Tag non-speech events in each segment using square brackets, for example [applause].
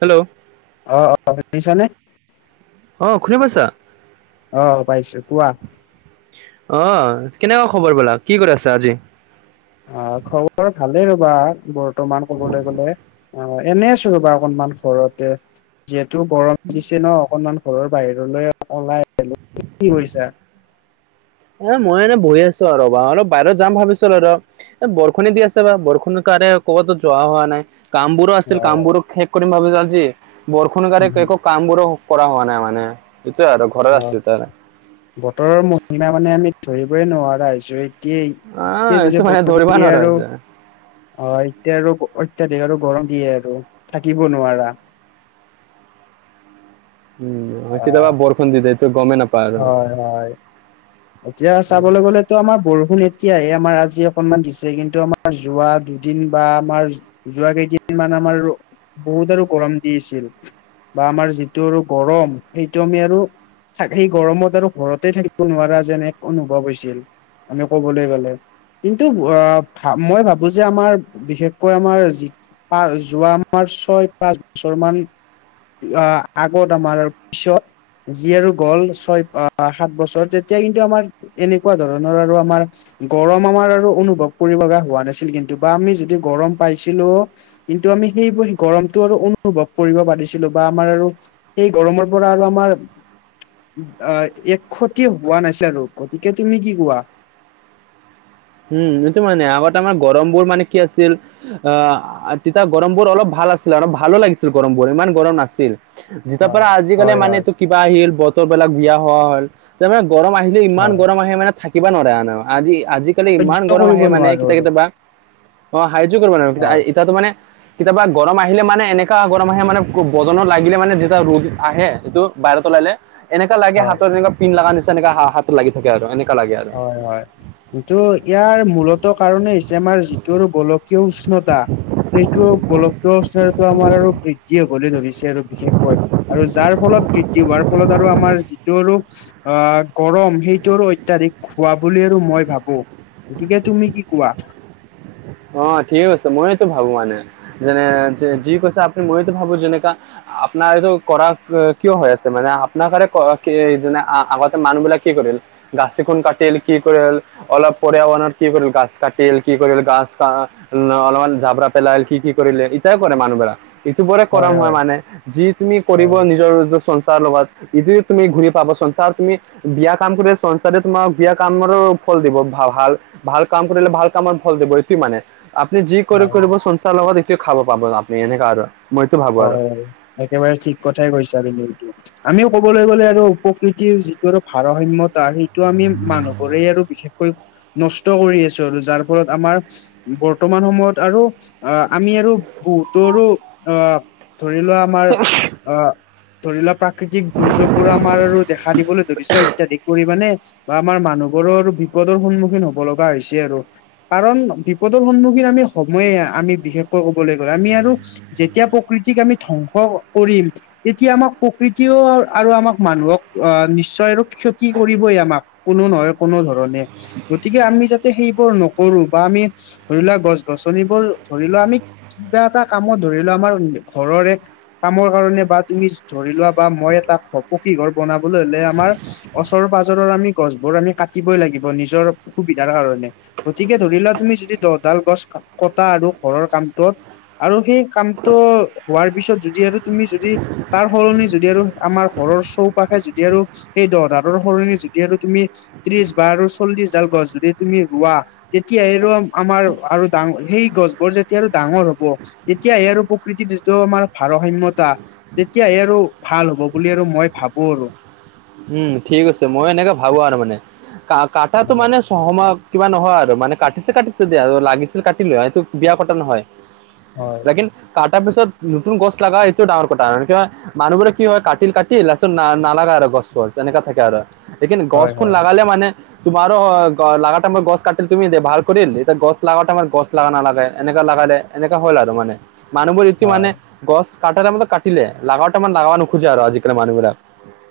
Hello অ-অ শুনিছানে? অ, শুনা পাইছা? অ পাইছো, কোৱা। অ, কেনেকুৱা খবৰ বিলাক? কি কৰি আছা আজি? অ, খবৰ ভালেই ৰ'বা বৰ্তমান কবলৈ গলে। অ, এনে আছো ৰ'বা অকণমান ঘৰতে। যিহেতু গৰম দিছে ন অকণমান ঘৰৰ বাহিৰলৈ ওলাই [unintelligible] কি কৰিছা? অ, মই এনে বহি আছো আৰু ৰ'বা। অলপ বাহিৰত যাম ভাবিছো আৰু। এ বৰষুণে দি আছে বা বৰষুণৰ কাৰণে কবাতো যোৱা হোৱা নাই। কামবোৰ আছিল অ', কামবোৰ শেষ কৰিম ভাবিছিলো আজি। বৰষুণৰ কাৰণে উম একো কামবোৰ কৰা হোৱা নাই মানে। এইটোৱে আৰু ঘৰত অ', আছিল তাৰ। বতৰৰ মহিমা মানে আমি ধৰিবই নোৱাৰা হৈছো এ। কি আহ এতিয়াই এইটো যদি মানে বৰষষুণ ধৰিব দিয়ে নোৱাৰা আৰু হৈছে অ এতিয়া আৰু অত্যাধিক আৰু গৰম দিয়ে আৰু থাকিব নোৱাৰা। উম কেতিয়াবা অ', বৰষুণ দিয়েতো গমে নাপ হয় হয়। এতিয়া চাবলৈ গ'লে তো আমাৰ বৰষুণ এতিয়াহে আমাৰ আজি অকনমান দিছে। কিন্তু আমাৰ যোৱা দুদিন বা আমাৰ যোৱা কেইদিনমান আমাৰো বহুত আৰু গৰম দি আছিল। বা আমাৰ যিটো আৰু গৰম সেইটো আমি আৰু থাক এই গৰমত আৰু ঘৰতে থাকিব নোৱাৰা যেন এক অনুভৱ হৈছিল। আমি কবলৈ গলে কিন্তু ভ-অ মই ভাবো যে আমাৰ বিশেষকৈ আমাৰ যি আ যোৱা আমাৰ ছয় পাঁচ বছৰ মান অহ আগত আমাৰ পিছত যি আৰু গ'ল ছয় বা সাত বছৰ তেতিয়া কিন্তু আমাৰ এনেকুৱা ধৰণৰ আৰু আমাৰ গৰম আমাৰ আৰু অনুভৱ কৰিব লগা হোৱা নাছিল কিন্তু, বা আমি যদি গৰম পাইছিলোও কিন্তু আমি সেইবোৰ গৰমটো আৰু অনুভৱ কৰিব পাৰিছিলো বা আমাৰ আৰু সেই গৰমৰ পৰা আৰু আমাৰ অহ এক ক্ষতিও পোৱা নাছিলো। আৰু গতিকে তুমি কি কোৱা? উম এইটো মানে, আগত আমাৰ গৰমবোৰ মানে কি আছিল? অহ তেতিয়া গৰমবোৰ অলপ ভাল আছিল, অলপ ভালো লাগিছিল গৰমবোৰ। ইমান গৰম নাছিল। যেতিয়াৰ পৰা হয় আজিকালি হয় মানে হয় তো কিবা আহিল, বতৰবিলাক বিয়া হোৱা হল। তাৰমানে গৰম আহিলে ইমান হয় গৰম আহে মানে থাকি থাকিবা নোৱাৰা এনো। আজি আজিকালি ইমান সহ্য গৰম কৰিব আহে মানে নোৱাৰো কেতিয়া আৰু কেতিয়াবা। অ হাইয্য কৰিব নোৱাৰা কিতা হয় এতিয়াতো মানে কেতিয়াবা গৰম আহিলে মানে এনেকা গৰম আহে, মানে বদনৰ লাগিলে মানে যেতিয়া ৰ'দ আহে, সেটো বাহিৰত ওলালে এনেকা লাগে হয় হাতত যেনিবা পিন লাগা নিচিনা এনেকা হা হাতত লাগি থাকে আৰু এনেকা লাগে আৰু। হয় হয়। কিন্তু ইয়াৰ মূলত কাৰণেই হৈছে আমাৰ যিটো গোলকীয় উষ্ণতা। সেইটো গোলকীয় উষ্ণতাতো আমাৰ আৰু বৃদ্ধি হবলৈ ধৰিছে আৰু বিশেষকৈ। আৰু যাৰ ফলত বৃদ্ধি হোৱাৰ ফলত আৰু আমাৰ যিটো আৰু অ গৰম সেইটো আৰু অত্যাধিক হোৱা বুলি আৰু মই ভাবো। গতিকে তুমি কি কোৱা? অ ঠিকেই কৈছে। মইতো ভাবো মানে যেনে যি কৈছে আপুনি মইতো ভাবো যেনেকা আপোনাৰ এইটো কৰা কি-কিয় হৈ আছে মানে। আপোনাৰ কাৰে কৰা কি যোনে আ-আগতে মানুহ বিলাক কি কৰিল? গাছ এখন কাটিল, কি কৰিল, অলপ পৰ্য়াবৰণ কি কৰিল, গাছ কাটিল কি কৰিল গাছ তা অলপমান ঝাবৰা পেলাই, কি কি কৰিলে ইতাও কৰে মানুহবিলাক সিটো পৰা কৰাম হয় হোৱা হয় মানে, যি তুমি কৰিব হয় নিজৰ চঞ্চাৰৰ লগত ইতো তুমি ঘূৰি পাব চনচাৰ তুমি বিয়া কাম কৰিলে চনচাৰে তোমাক বিয়া কামৰে ফল দিব ভা-ভাল ভাল কাম কৰিলে ভাল কামৰ ফল দিব। কি মানে আপুনি যি কৰে হয় হয়। কৰিব চনচাৰ লগত এতোয়ে খাব পাব আপুনি এনেকা আৰু। মইতো ভাবো আৰু হয় হয়। একেবাৰে ঠিক কথাই কৈছা তুমি এইটো। আমিও ক'বলৈ গ'লে আৰু প্ৰকৃতিৰ যিটো আৰু ভাৰসাম্যত তা সেইটো আমি মানুহবোৰেই আৰু বিশেষকৈ নষ্ট কৰি আছো আৰু যাৰ ফলত আমাৰ বৰ্তমান সময়ত আৰু আ আমি আৰু বহুতৰো অ ধৰি লোৱা আমাৰ অ ধৰি লোৱা প্ৰাকৃতিক দুৰ্যোগবোৰ আমাৰ আৰু দেখা দিবলৈ ধৰিছে অত্যধিক পৰিমাণে। বা আমাৰ মানুহবোৰো বিপদৰ সন্মুখীন হব লগা হৈছে আৰু। কাৰণ বিপদৰ সন্মুখীন আমি হ'ম এই। আমি বিশেষকৈ কবলৈ গ'লে আমি আৰু যেতিয়া প্ৰকৃতিক আমি ধ্বংস কৰিম তেতিয়া আমাক প্ৰকৃতিও আৰু আমাক মানুহক অহ নিশ্চয় আৰু ক্ষতি কৰিবই আমাক। কোনো নহয় কোনো ধৰণে গতিকে আমি যাতে সেইবোৰ নকৰো বা আমি ধৰি লোৱা গছ গছনিবোৰ ধৰি লোৱা আমি কিবা এটা কামত ধৰি লোৱা আমাৰ ঘৰৰে কামৰ কাৰণে বা তুমি ধৰি লোৱা বা মই এটা পকী ঘৰ বনাবলৈ হলে আমাৰ ওচৰ পাজৰৰ আমি গছবোৰ আমি কাটিবই লাগিব নিজৰ সুবিধাৰ কাৰণে। গতিকে ধৰি লোৱা তুমি যদি দহডাল গছ কটা আৰু ঘৰৰ কামটোত আৰু সেই কামটো হোৱাৰ পিছত যদি আৰু তুমি যদি তাৰ সলনি যদি আৰু আমাৰ ঘৰৰ চৌপাশে যদি আৰু সেই দহদালৰ সলনি যদি আৰু তুমি ত্ৰিশ বা আৰু চল্লিছ ডাল গছ যদি তুমি ৰোৱা তেতিয়াহে ৰুৱা‌ আমাৰ আৰু ডাঙৰ সেই গছবোৰ যেতিয়া আৰু ডাঙৰ হ'ব তেতিয়াহে আৰু প্ৰকৃতি টো আমাৰ ভাৰসাম্যতা তেতিয়াহে আৰু ভাল হ'ব বুলি আৰু মই ভাবো আৰু উম ঠিক আছে মই এনেকে ভাবো আৰু মানে কা কটাটো হয় মানে চ সময়ক কিবা নহয় আৰু মানে কাটিছে কাটিছে দিয়া আৰু লাগিছিল কাটিলো এইটো বিয়া কটা নহয় হয় লেকিন কটাৰ পিছত নতুন গছ লগা এইটো ডাঙৰ কথা। মানুহবোৰে কি হয় কাটি কাটি লাষ্টত না নালাগা আৰু গছ। এনেকা থাকে আৰু লেখিন হয় গছখন হয় লাগালে মানে- তোমাৰো অ লগা টাইমত গছ কাটিল তুমি দে ভাল কৰিল। এতিয়া গছ লগাতে আমাৰ গছ লাগা নালাগে এনেকা লাগালে। এনেকা হ'ল আৰু মানে। মানুহবোৰ ইতি হয় মানে গছ কাটা টাইমত মানে কাটিলে। লাগাৱতে মানে লাগাবা নোখোজে আৰু আজিকালি মানুহবিলাক।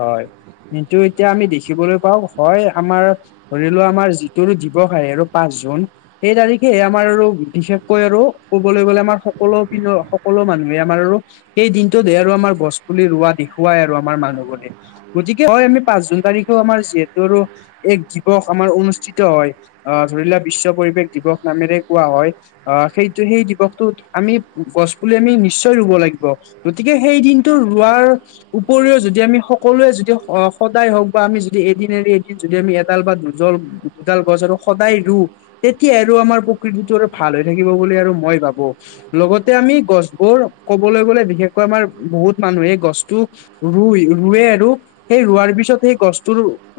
হয়। কিন্তু এতিয়া আমি দেখিবলৈ পাওঁ হয় আমাৰ- ধৰি লোৱা আমাৰ যিটো দিৱস আহে আৰু পাঁচ জুন। সেই তাৰিখে আমাৰ আৰু বিশেষকৈ আৰু কবলৈ গলে আমাৰ সকলো পিনৰ সকলো মানুহে আমাৰ আৰু সেই দিনটোতে আৰু আমাৰ গছ পুলি ৰোৱা দেখুৱাই আৰু আমাৰ মানুহবোৰ। গতিকে হয় আমি পাঁচ জুন তাৰিখেও আমাৰ যিহেতুৰো এক দিৱস আমাৰ অনুষ্ঠিত হয়। আহ ধৰি লোৱা বিশ্ব পৰিৱেশ দিৱস নামেৰে কোৱা হয়। আহ সেইটো সেই দিৱসটোত আমি গছ পুলি আমি নিশ্চয় ৰুব লাগিব। গতিকে সেই দিনটো ৰোৱাৰ উপৰিও যদি আমি সকলোৱে যদি সদায় হওঁক বা আমি যদি এদিন এৰি এদিন যদি আমি এডাল বা দুজল দুডাল গছ আৰু সদায় ৰু। তেতিয়া আৰু আমাৰ প্ৰকৃতিটো আৰু ভাল হৈ থাকিব বুলি আৰু মই ভাবো। লগতে আমি গছবোৰ ক'বলৈ গ'লে বিশেষকৈ আমাৰ বহুত মানুহে গছটো ৰুই, ৰুৱে আৰু সেই ৰোৱাৰ পিছত সেই গছটো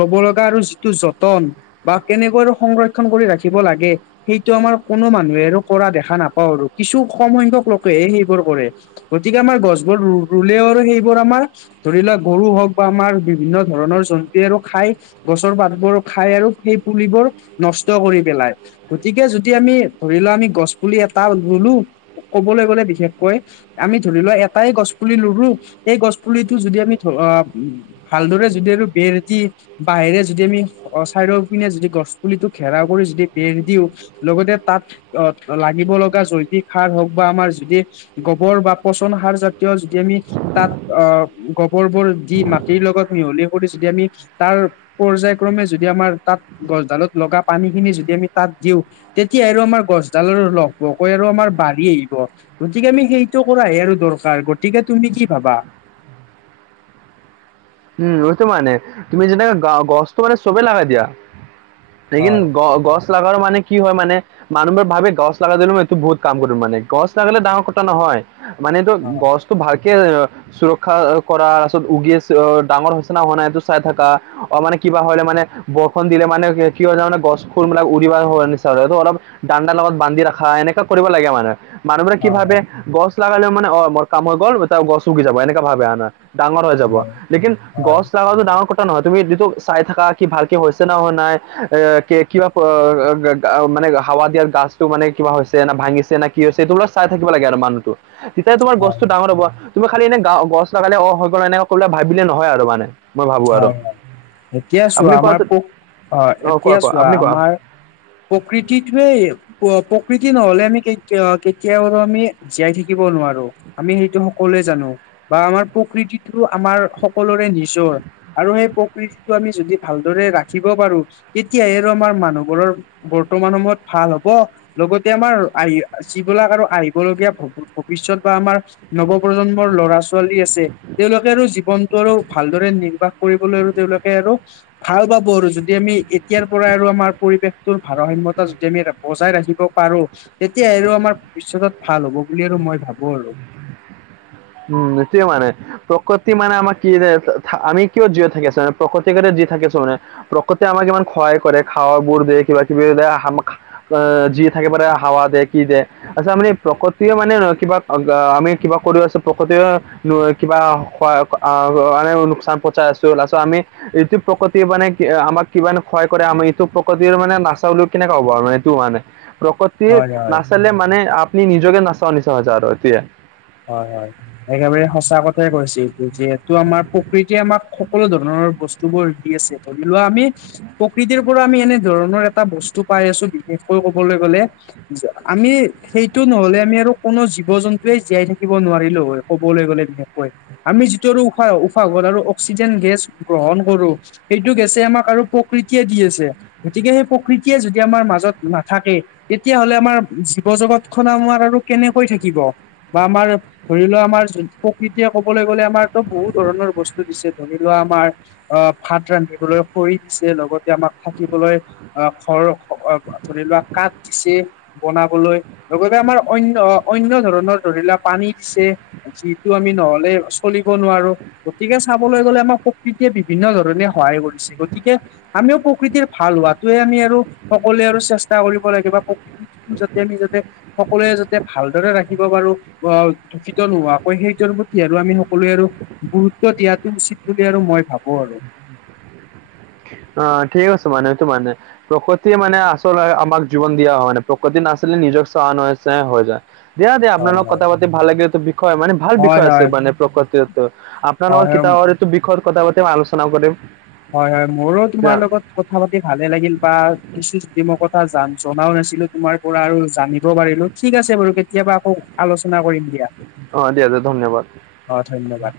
ল'ব লগা আৰু যিটো যতন বা কেনেকৈ সংৰক্ষণ কৰি ৰাখিব লাগে সেইটো আমাৰ কোনো মানুহে আৰু কৰা দেখা নাপাওঁ আৰু কিছু কম সংখ্যক লোকেহে সেইবোৰ কৰে। গতিকে আমাৰ গছ বোৰ ৰুলেওঁ আৰু সেইবোৰ আমাৰ ধৰি লোৱা গৰু হওঁক বা আমাৰ বিভিন্ন ধৰণৰ জন্তুৱে আৰু খায় গছৰ পাতবোৰ খায় আৰু সেই পুলিবোৰ নষ্ট কৰি পেলায়। গতিকে যদি আমি ধৰি লোৱা আমি গছ পুলি এটা ৰুলো কবলৈ গ'লে বিশেষকৈ আমি ধৰি লোৱা এটাই গছ পুলি ৰুলো। সেই গছ পুলিটো যদি আমি ধ আব উম ভালদৰে যদি আৰু বেৰদি বাহিৰে যদি আমি চাৰিও পিনে যদি গছ পুলিটো ঘেৰাওঁ কৰি যদি বেৰ দিওঁ। লগতে তাত আহ লাগিব লগা জৈৱিক সাৰ হওঁক বা আমাৰ যদি- গৱৰ বা পচন সাৰ জাতীয় যদি আমি তাত অ গৱৰবোৰ দি মাটিৰ লগত মিহলি কৰি যদি আমি তাৰ পৰ্যায়ক্ৰমে যদি আমাৰ তাত গছডালত লগা পানীখিনি যদি আমি তাত দিওঁ তেতিয়া আৰু আমাৰ গছডাল আৰু লহ পহকৈ আৰু আমাৰ বাঢ়ি আহিব। গতিকে আমি সেইটো কৰাহে আৰু দৰকাৰ গতিকে তুমি কি ভাবা? উম সেইটো মানে তুমি যেনেকা গ গছটো মানে চবেই লাগাই দিয়া। লেকিন হয় গ গছ লাগাৰো মানে কি হয় মানে মানুহবোৰে ভাবে গছ লগাই দিলো মই এইটো বহুত কাম কৰিম মানে। গছ লাগালে ডাঙৰ কথা নহয়। মানেতো হয় গছটো ভালকে সুৰক্ষা কৰাৰ পাছত উগিয় আ অ ডাঙৰ হৈছে না হোৱা নাই, এইটো চাই থাকা, অ মানে কিবা হলে মানে বৰষুণ দিলে মানে কি হয় জানা নাই, গছবোৰ উৰিব হয় নিছিনা অলপ দানডাৰ লগত বান্ধি ৰাখা এনেকা কৰিব লাগে মানে মানুহবোৰে কি হয় হয় ভাবে গছ লগালেও মানে অঁ মোৰ কাম হৈ গল অটা গছ উগি যাব এনেকুৱা ভাবে আনা। ডাঙৰ হৈ যাব। হয় লেকিন হয় গছ কটাটো ডাঙৰ কথা নহয় তুমি যিটো চাই থাকা কি ভালকে হৈছে নে নাই আ কি- কিবা মানে হাৱা দিয়াৰ গছটো মানে কিবা হৈছে না ভাঙিছে না- কি হৈছে, এইটো বোলে চাই থাকিব লাগে আৰু মানুহটো। তেতিয়াই তোমাৰ হয় গছটো ডাঙৰ হব। তুমি খালি এনে গা গছ লগালে অহ হৈ গল এনেকে কলে ভাবিলে নহয় আৰু মানে। মই ভাবো আৰু হয় হয়। এতিয়া চোৱা আপুনি আমাৰ কোৱাটো পোক হয়, অ কোৱা এতিয়া কোৱা চোৱা আপুনি কোৱা আমাৰ প্ৰকৃতিটোৱেই প্ৰকৃতি নহলে আমি কে কেতিয়াও আৰু আমি জীয়াই থাকিব নোৱাৰোঁ। আমি সেইটো সকলোৱে জানো বা আমাৰ প্ৰকৃতিটো আমাৰ সকলোৰে নিজৰ। আৰু সেই প্ৰকৃতিটো আমি যদি ভালদৰে ৰাখিব পাৰোঁ, তেতিয়াহে আৰু আমাৰ মানুহবোৰৰ বৰ্তমান সময়ত ভাল হব। লগতে আমাৰ আহি যিবিলাক আৰু আহিবলগীয়া ভৱিষ্যত বা আমাৰ নৱ প্ৰজন্মৰ লৰা ছোৱালী আছে। তেওঁলোকে আৰু জীৱনটো আৰু ভালদৰে বাস কৰিবলৈ আৰু তেওঁলোকে আৰু ভাল পাব আৰু যদি আমি এতিয়াৰ পৰা আৰু আমাৰ পৰিৱেশটোৰ ভাৰসাম্যতা যদি আমি বজাই ৰাখিব পাৰোঁ। তেতিয়া আৰু আমাৰ ভৱিষ্যত ভাল হব বুলি আৰু মই ভাবোঁ আৰু উম, সেইটোৱেই মানে প্ৰকৃতি মানে আমৰ কি ৰে আমি কিয় জীয় থাকিছো আমি প্ৰকৃতি কাৰণে জীয়াই থাকিছো মানে প্ৰকতি আমাক ইমান সহায় কৰে। খাৱাবোৰ দিয়ে। কিবা কিবি অহ, যি থাকে মানে হাৱা দিয়ে কি দিয়ে আচ্ছা মানে প্ৰকতিয়ে মানে কিবা আমি কিবা কৰি প্ৰকতি কিবা লোকচান পচাই আছোঁ। লাষ্টত আমি এইটো প্ৰকতিৰ মানে কি আমাক কিমান সহায় কৰে, আমি এইটো প্ৰকতিৰ মানে নাচাও বুলিও কেনেকে হব আৰু মানে এইটো মানে প্ৰকতি হয় হয় নাচালে মানে আপুনি নিজকে নাচা নিচিনা হয় যাব আৰু এতিয়া হয় হয়। একেবাৰে সচা কথাই কৈছে। যিহেতু আমাৰ প্ৰকৃতিয়ে আমাক সকলো ধৰণৰ বস্তুবোৰ দি আছে। ধৰি লোৱা আমি প্ৰকৃতিৰ পৰা আমি এনেধৰণৰ এটা বস্তু পাই আছো, বিশেষকৈ কবলে গলে আমি সেইটো নহলে আমি আৰু কোনো জীৱ জন্তুৱে জীয়াই থাকি থাকিব নোৱাৰিলো হয়। কবলৈ গলে তেনেকুৱাই আমি যিটো আৰু উশাহ উশাহ আৰু অক্সিজেন গেছ গ্ৰহণ কৰোঁ। সেইটো গেছে আমাক আৰু প্ৰকৃতিয়ে দি আছে। গতিকে সেই প্ৰকৃতিয়ে যদি আমাৰ মাজত নাথাকে তেতিয়াহলে আমাৰ জীৱ জগত খনক আৰু কেনেকৈ থাকিব। বা আমাৰ ধৰি লোৱা আমাৰ যোন প্ৰকৃতিয়ে কবলৈ গলে আমাৰতো বহুত ধৰণৰ বস্তু দিছে। ধৰি লোৱা আমাৰ আহ ভাত ৰান্ধিবলৈ খৰি দিছে, লগতে আমাক থাকিবলৈ আহ ঘৰ ধৰি লোৱা কাঠ দিছে। বনাবলৈ লগতে আমাৰ অন্য অন্য ধৰণৰ ধৰিলোৱা পানী দিছে। যিটো আমি নহলে চলিব নোৱাৰোঁ। গতিকে চাবলৈ গলে আমাৰ প্ৰকৃতিয়ে বিভিন্ন ধৰণে সহায় কৰিছে। গতিকে আমিও প্ৰকৃতিৰ ভাল হোৱাতোৱে আমি আৰু সকলোৱে আৰু চেষ্টা কৰিব লাগিব। প্ৰকৃতি যাতে আমি যাতে সকলোৱে যাতে ভালদৰে ৰাখিব পাৰোঁ। অ দূষিত নোহোৱাকৈ সেইটোৰ প্ৰতি আৰু আমি সকলোৱে আৰু গুৰুত্ব দিয়াটো উচিত বুলি আৰু মই ভাবো আৰু অ, ঠিক আছে মানে টো মানে। প্ৰকৃতিয়ে মানে আচলতে আমাক জীৱন দিয়া হয় মানে প্ৰকৃতি নাছিলে নিজক চাহ নছে হৈ যায়। দিয়া-দিয়া হয় আপোনালোকৰ হয়। কথা পাতি ভাল লাগিলটো বিষয় মানে ভাল হয় বিষয় আছে হয় মানে প্ৰকতি আপোনাৰ লগত হয় হয় কেতিয়াবা এইটো বিষয়ত কথা পাতি আলোচনা কৰিম। হয় হয়। মোৰো তোমাৰ লগত কথা পাতি ভালে লাগিল বা কিছু যদি মই কথা জনাও নাছিলো তোমাৰ পৰা আৰু জানিব পাৰিলোঁ। ঠিক আছে বাৰু কেতিয়াবা আকৌ আলোচনা কৰিম। দিয়া। অ দিয়া দিয়া ধন্যবাদ। অ, ধন্যবাদ।